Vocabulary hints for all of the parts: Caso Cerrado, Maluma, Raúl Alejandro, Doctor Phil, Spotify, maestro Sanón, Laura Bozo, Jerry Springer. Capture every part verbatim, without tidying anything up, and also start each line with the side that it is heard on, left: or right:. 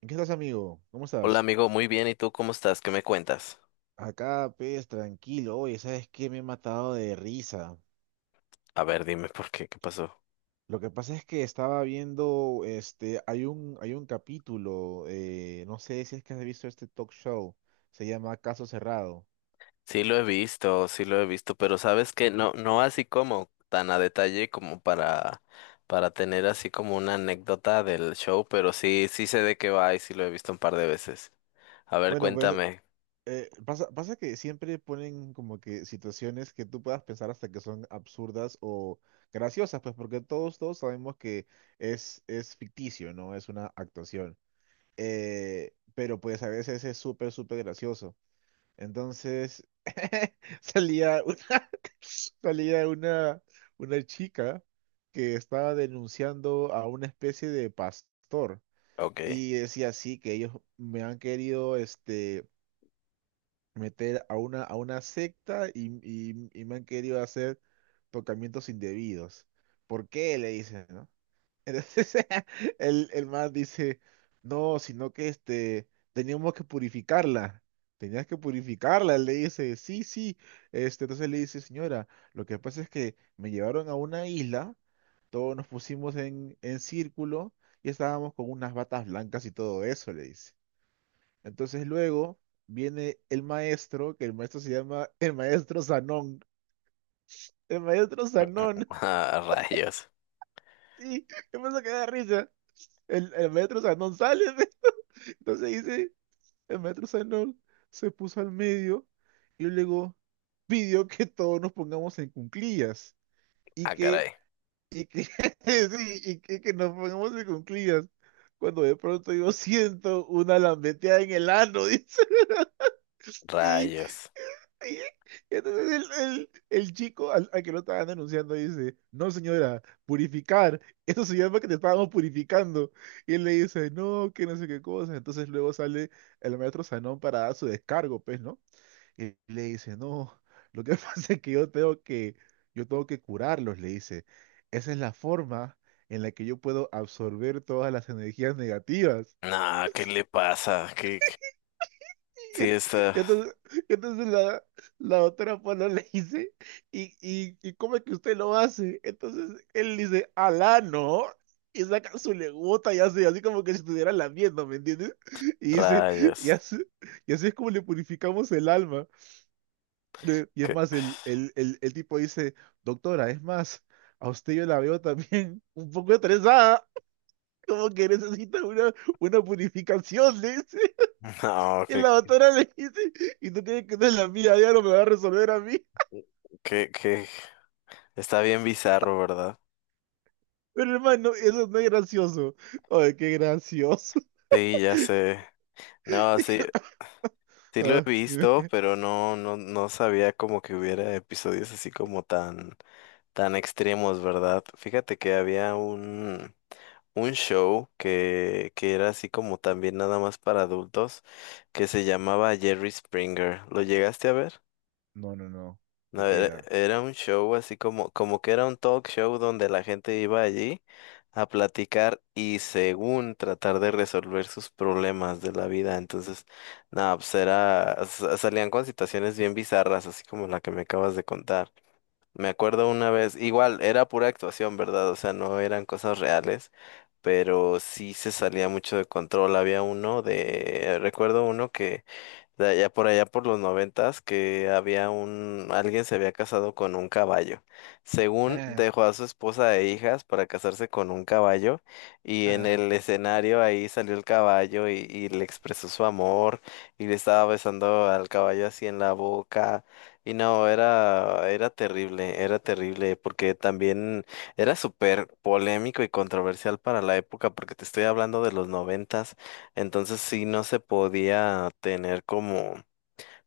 right: ¿En qué estás, amigo? ¿Cómo
left: Hola
right: estás?
left: amigo, muy bien. ¿Y tú cómo estás? ¿Qué me cuentas?
right: Acá, pues, tranquilo. Oye, ¿sabes qué? Me he matado de risa.
left: A ver, dime por qué, ¿qué pasó?
right: Lo que pasa es que estaba viendo, este, hay un, hay un capítulo, eh, no sé si es que has visto este talk show, se llama Caso Cerrado.
left: Sí lo he visto, sí lo he visto, pero sabes que no, no así como tan a detalle como para, para tener así como una anécdota del show, pero sí, sí sé de qué va y sí lo he visto un par de veces. A ver,
right: Bueno, pues,
left: cuéntame.
right: eh, pasa, pasa que siempre ponen como que situaciones que tú puedas pensar hasta que son absurdas o graciosas, pues, porque todos, todos sabemos que es, es ficticio, ¿no? Es una actuación. Eh, pero pues a veces es súper, súper gracioso. Entonces, salía una, salía una, una chica que estaba denunciando a una especie de pastor
left: Ok.
right: y decía así que ellos me han querido este, meter a una, a una secta y, y, y me han querido hacer tocamientos indebidos. ¿Por qué? Le dicen, ¿no? Entonces el, el man dice, no, sino que este, teníamos que purificarla. Tenías que purificarla. Él le dice, sí, sí. Este, entonces le dice, señora, lo que pasa es que me llevaron a una isla, todos nos pusimos en, en círculo y estábamos con unas batas blancas y todo eso, le dice. Entonces luego viene el maestro, que el maestro se llama el maestro Sanón. El maestro Sanón,
left: Ah, rayos.
right: sí, me pasa que da risa. El, el maestro Sanón sale. Entonces dice, el maestro Sanol se puso al medio y luego pidió que todos nos pongamos en cuclillas y
left: Ah,
right: que,
left: caray.
right: y que, sí, y que, que nos pongamos en cuclillas. Cuando de pronto yo siento una lambeteada en el ano, dice, y
left: Rayos.
right: Y entonces el, el- el chico al, al que lo estaban denunciando dice, no señora, purificar, eso se llama que te estábamos purificando. Y él le dice, no, que no sé qué cosa. Entonces luego sale el maestro Sanón para dar su descargo, pues, ¿no? Y le dice, no, lo que pasa es que yo tengo que, yo tengo que curarlos, le dice. Esa es la forma en la que yo puedo absorber todas las energías negativas.
left: Nah, ¿qué le pasa? ¿Qué? qué-
right: Y
left: Sí
right: en-
left: está.
right: y entonces, y entonces la, la doctora pana le dice, ¿y, y, y cómo es que usted lo hace? Entonces él dice, alá, ¿no? Y saca su legota y hace así como que si estuviera lamiendo, ¿me entiendes? Y dice, y
left: Rayos.
right: así, y así es como le purificamos el alma. De- Y es
left: ¿Qué?
right: más, el, el, el, el tipo dice, doctora, es más, a usted yo la veo también un poco estresada, como que necesita una, una purificación, ¿eh?
left: No,
right: Y
left: que,
right: la doctora le dice, y tú tienes que ser la mía, ya no me va a resolver a mí.
left: que, que. Está bien bizarro, ¿verdad?
right: Pero hermano, eso no es gracioso. Ay, qué gracioso.
left: Sí, ya sé. No, sí, sí lo he
right: Ah,
left: visto,
right: dime.
left: pero no, no, no sabía como que hubiera episodios así como tan, tan, extremos, ¿verdad? Fíjate que había un, un show que, que era así como también nada más para adultos, que se llamaba Jerry Springer. ¿Lo llegaste a ver?
right: No, no, no.
left: No,
right: ¿De qué
left: era,
right: era?
left: era un show así como, como que era un talk show donde la gente iba allí a platicar y según tratar de resolver sus problemas de la vida. Entonces, nada, pues era, sa- salían con situaciones bien bizarras, así como la que me acabas de contar. Me acuerdo una vez, igual, era pura actuación, ¿verdad? O sea, no eran cosas reales, pero sí se salía mucho de control. Había uno de, recuerdo uno que de allá por allá por los noventas que había un, alguien se había casado con un caballo. Según
right: Ah,
left: dejó a su esposa e hijas para casarse con un caballo y en
right: ah.
left: el escenario ahí salió el caballo y, y le expresó su amor y le estaba besando al caballo así en la boca. Y no, era, era terrible, era terrible, porque también era súper polémico y controversial para la época, porque te estoy hablando de los noventas. Entonces sí no se podía tener como,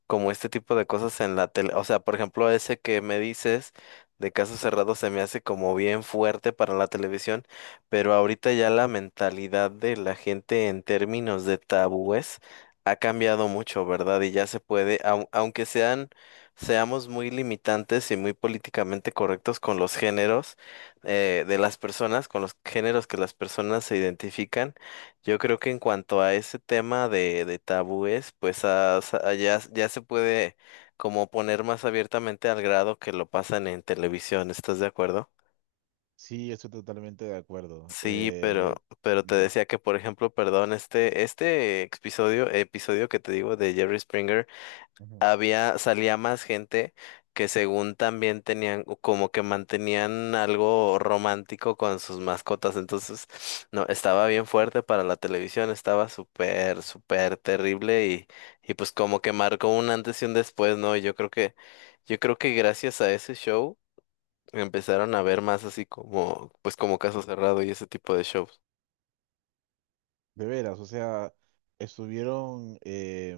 left: como este tipo de cosas en la tele. O sea, por ejemplo, ese que me dices de caso cerrado se me hace como bien fuerte para la televisión, pero ahorita ya la mentalidad de la gente en términos de tabúes ha cambiado mucho, ¿verdad? Y ya se puede, au- aunque sean, seamos muy limitantes y muy políticamente correctos con los géneros eh, de las personas, con los géneros que las personas se identifican. Yo creo que en cuanto a ese tema de, de tabúes, pues ah, sa- ah, ya, ya se puede como poner más abiertamente al grado que lo pasan en televisión, ¿estás de acuerdo?
right: Sí, estoy totalmente de acuerdo.
left: Sí, pero,
right: Eh,
left: pero te
right: ujú,
left: decía que, por ejemplo, perdón, este, este episodio, episodio que te digo de Jerry Springer,
right: ujú.
left: había, salía más gente que según también tenían, o como que mantenían algo romántico con sus mascotas. Entonces, no, estaba bien fuerte para la televisión, estaba súper, súper terrible y, y pues como que marcó un antes y un después, ¿no? Y yo creo que, yo creo que gracias a ese show empezaron a ver más así como, pues como Caso Cerrado y ese tipo de shows.
right: De veras, o sea, estuvieron eh,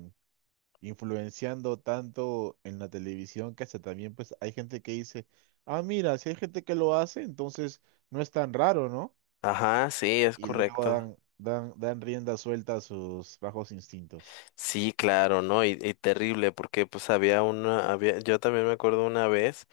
right: influenciando tanto en la televisión que hasta también pues hay gente que dice, ah, mira, si hay gente que lo hace, entonces no es tan raro, no
left: Ajá, sí, es
right: y luego
left: correcto.
right: dan, dan, dan rienda suelta a sus bajos instintos.
left: Sí, claro, ¿no? Y, y terrible, porque pues había una, había, yo también me acuerdo una vez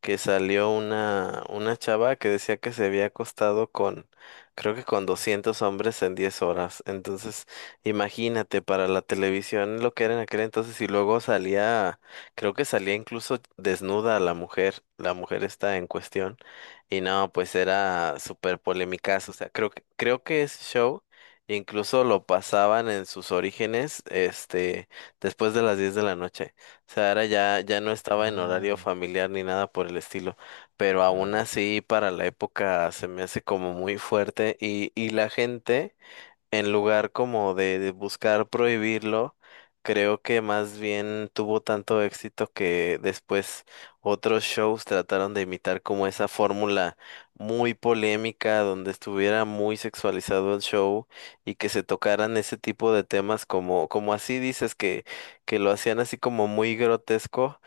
left: que salió una, una chava que decía que se había acostado con, creo que con doscientos hombres en diez horas. Entonces, imagínate para la televisión lo que era en aquel entonces y luego salía, creo que salía incluso desnuda la mujer, la mujer está en cuestión. Y no, pues era súper polémicazo. O sea, creo que, creo que ese show incluso lo pasaban en sus orígenes, este, después de las diez de la noche. Sea, ahora ya, ya no estaba en horario
right: Ah,
left: familiar ni nada por el estilo, pero aún
right: claro.
left: así para la época se me hace como muy fuerte y, y la gente en lugar como de, de buscar prohibirlo, creo que más bien tuvo tanto éxito que después otros shows trataron de imitar como esa fórmula muy polémica, donde estuviera muy sexualizado el show y que se tocaran ese tipo de temas como, como así dices, que, que lo hacían así como muy grotesco.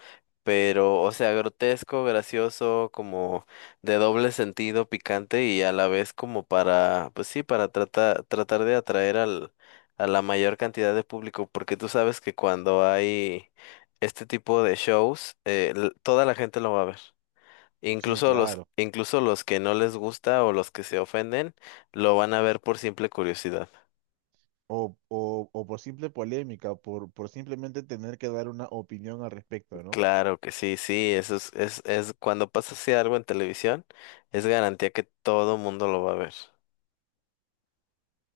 left: Pero, o sea, grotesco, gracioso, como de doble sentido picante y a la vez como para, pues sí, para tratar, tratar de atraer al, a la mayor cantidad de público, porque tú sabes que cuando hay este tipo de shows, eh, l- toda la gente lo va a ver.
right: Sí,
left: Incluso los,
right: claro.
left: incluso los que no les gusta o los que se ofenden, lo van a ver por simple curiosidad.
right: O, o, o por simple polémica, por, por simplemente tener que dar una opinión al respecto, ¿no?
left: Claro que sí, sí, eso es, es, es cuando pasa así algo en televisión, es garantía que todo mundo lo va a ver.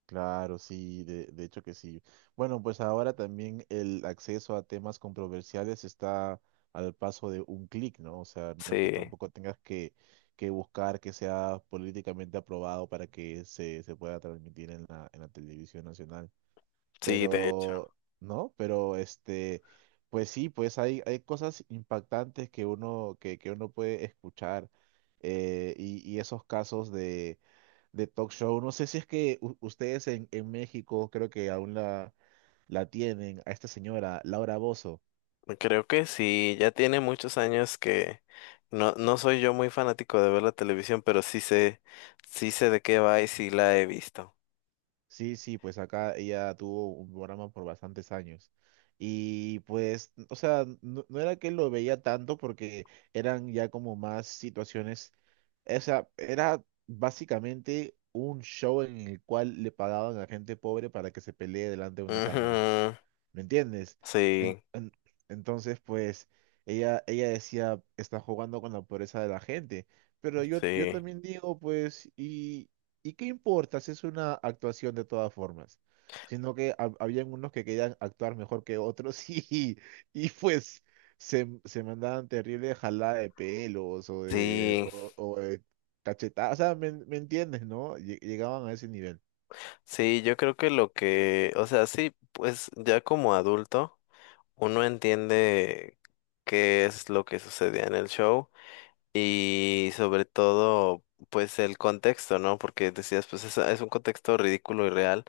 right: Claro, sí, de, de hecho que sí. Bueno, pues ahora también el acceso a temas controversiales está al paso de un clic, ¿no? O sea, no es que
left: Sí,
right: tampoco tengas que, que buscar que sea políticamente aprobado para que se, se pueda transmitir en la, en la televisión nacional.
left: sí, de hecho.
right: Pero no, pero este, pues sí, pues hay, hay cosas impactantes que uno, que, que uno puede escuchar eh, y, y esos casos de, de talk show. No sé si es que u- ustedes en, en México creo que aún la, la tienen, a esta señora, Laura Bozo.
left: Creo que sí, ya tiene muchos años que no, no soy yo muy fanático de ver la televisión, pero sí sé, sí sé de qué va y sí la he visto.
right: Sí, sí, pues acá ella tuvo un programa por bastantes años. Y pues, o sea, no, no era que lo veía tanto porque eran ya como más situaciones, o sea, era básicamente un show en el cual le pagaban a gente pobre para que se pelee delante de una cámara.
left: Ujú,
right: ¿Me entiendes? En-
left: sí,
right: en- entonces, pues, ella, ella decía, está jugando con la pobreza de la gente. Pero yo, yo
left: sí,
right: también digo, pues, ¿y, y qué importa si es una actuación de todas formas? Sino que hab- habían unos que querían actuar mejor que otros y, y pues se, se mandaban terrible jalada de pelos o de,
left: sí,
right: o, o de cachetadas. O sea, ¿me, me entiendes, no? Lle- Llegaban a ese nivel.
left: sí, yo creo que lo que, o sea, sí, pues ya como adulto uno entiende qué es lo que sucedía en el show. Y sobre todo, pues el contexto, ¿no? Porque decías, pues es, es un contexto ridículo y real,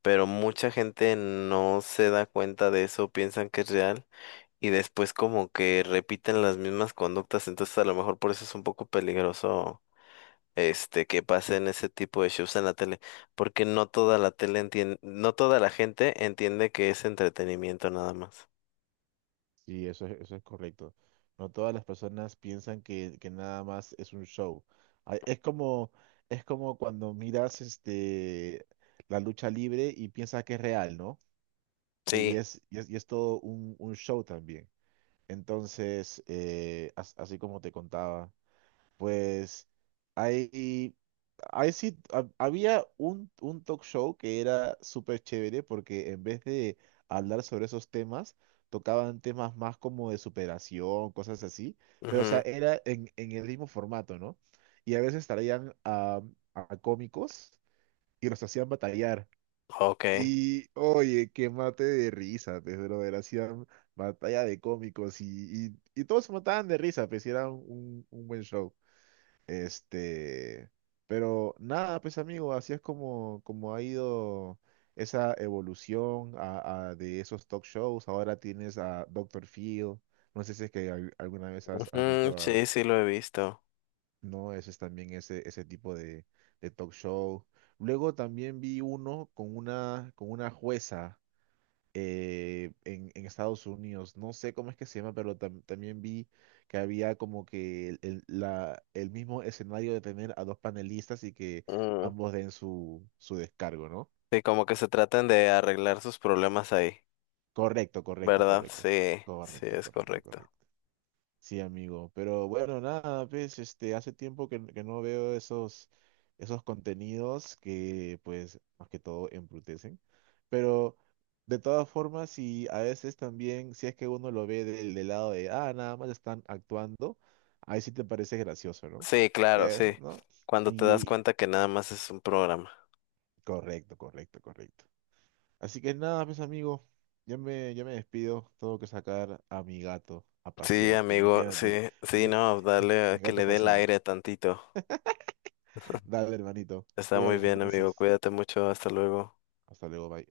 left: pero mucha gente no se da cuenta de eso, piensan que es real y después como que repiten las mismas conductas, entonces a lo mejor por eso es un poco peligroso. Este, que pasen ese tipo de shows en la tele, porque no toda la tele entiende, no toda la gente entiende que es entretenimiento nada más.
right: Sí, eso es, eso es correcto. No todas las personas piensan que, que nada más es un show. Ah, es como, es como cuando miras este, la lucha libre y piensas que es real, ¿no? Eh, y
left: Sí.
right: es, y es, y es todo un, un show también. Entonces, eh, as- así como te contaba. Pues hay, hay sí, ha- había un, un talk show que era súper chévere porque en vez de hablar sobre esos temas, tocaban temas más como de superación, cosas así, pero o sea,
left: Mhm.
right: era en, en el mismo formato, ¿no? Y a veces traían a, a cómicos y los hacían batallar.
left: Okay.
right: Y oye, qué mate de risa, pues, brother, hacían batalla de cómicos y, y, y todos se mataban de risa, pues y era un, un buen show. Este, pero nada, pues amigo, así es como, como ha ido esa evolución a- a- de esos talk shows. Ahora tienes a Doctor Phil. No sé si es que al- alguna vez has, has
left: Ujú,
right: visto a...
left: sí, sí lo he visto.
right: No, ese es también ese, ese tipo de, de talk show. Luego también vi uno con una, con una jueza eh, en, en Estados Unidos. No sé cómo es que se llama, pero tam- también vi que había como que el, el- la, el mismo escenario de tener a dos panelistas y que ambos den su, su descargo, ¿no?
left: Sí, como que se traten de arreglar sus problemas ahí,
right: Correcto, correcto,
left: ¿verdad?
right: correcto.
left: Sí, sí,
right: Correcto,
left: es
right: correcto,
left: correcto.
right: correcto. Sí, amigo. Pero bueno, nada, pues, este, hace tiempo que, que no veo esos, esos contenidos que, pues, más que todo embrutecen. Pero de todas formas, y a veces también, si es que uno lo ve del, del lado de, ah, nada más están actuando, ahí sí te parece gracioso, ¿no?
left: Sí, claro,
right: Ya es,
left: sí.
right: ¿no?
left: Cuando te das
right: Y
left: cuenta que nada más es un programa.
right: correcto, correcto, correcto. Así que nada, pues, amigo, yo me, yo me despido. Tengo que sacar a mi gato a
left: Sí,
right: pasear.
left: amigo,
right: Imagínate,
left: sí, sí,
right: mi,
left: no, dale,
right: mi
left: eh, que
right: gato
left: le dé el
right: pasea.
left: aire tantito.
right: Dale, hermanito.
left: Está muy
right: Cuídate
left: bien, amigo,
right: entonces.
left: cuídate mucho, hasta luego.
right: Hasta luego, bye.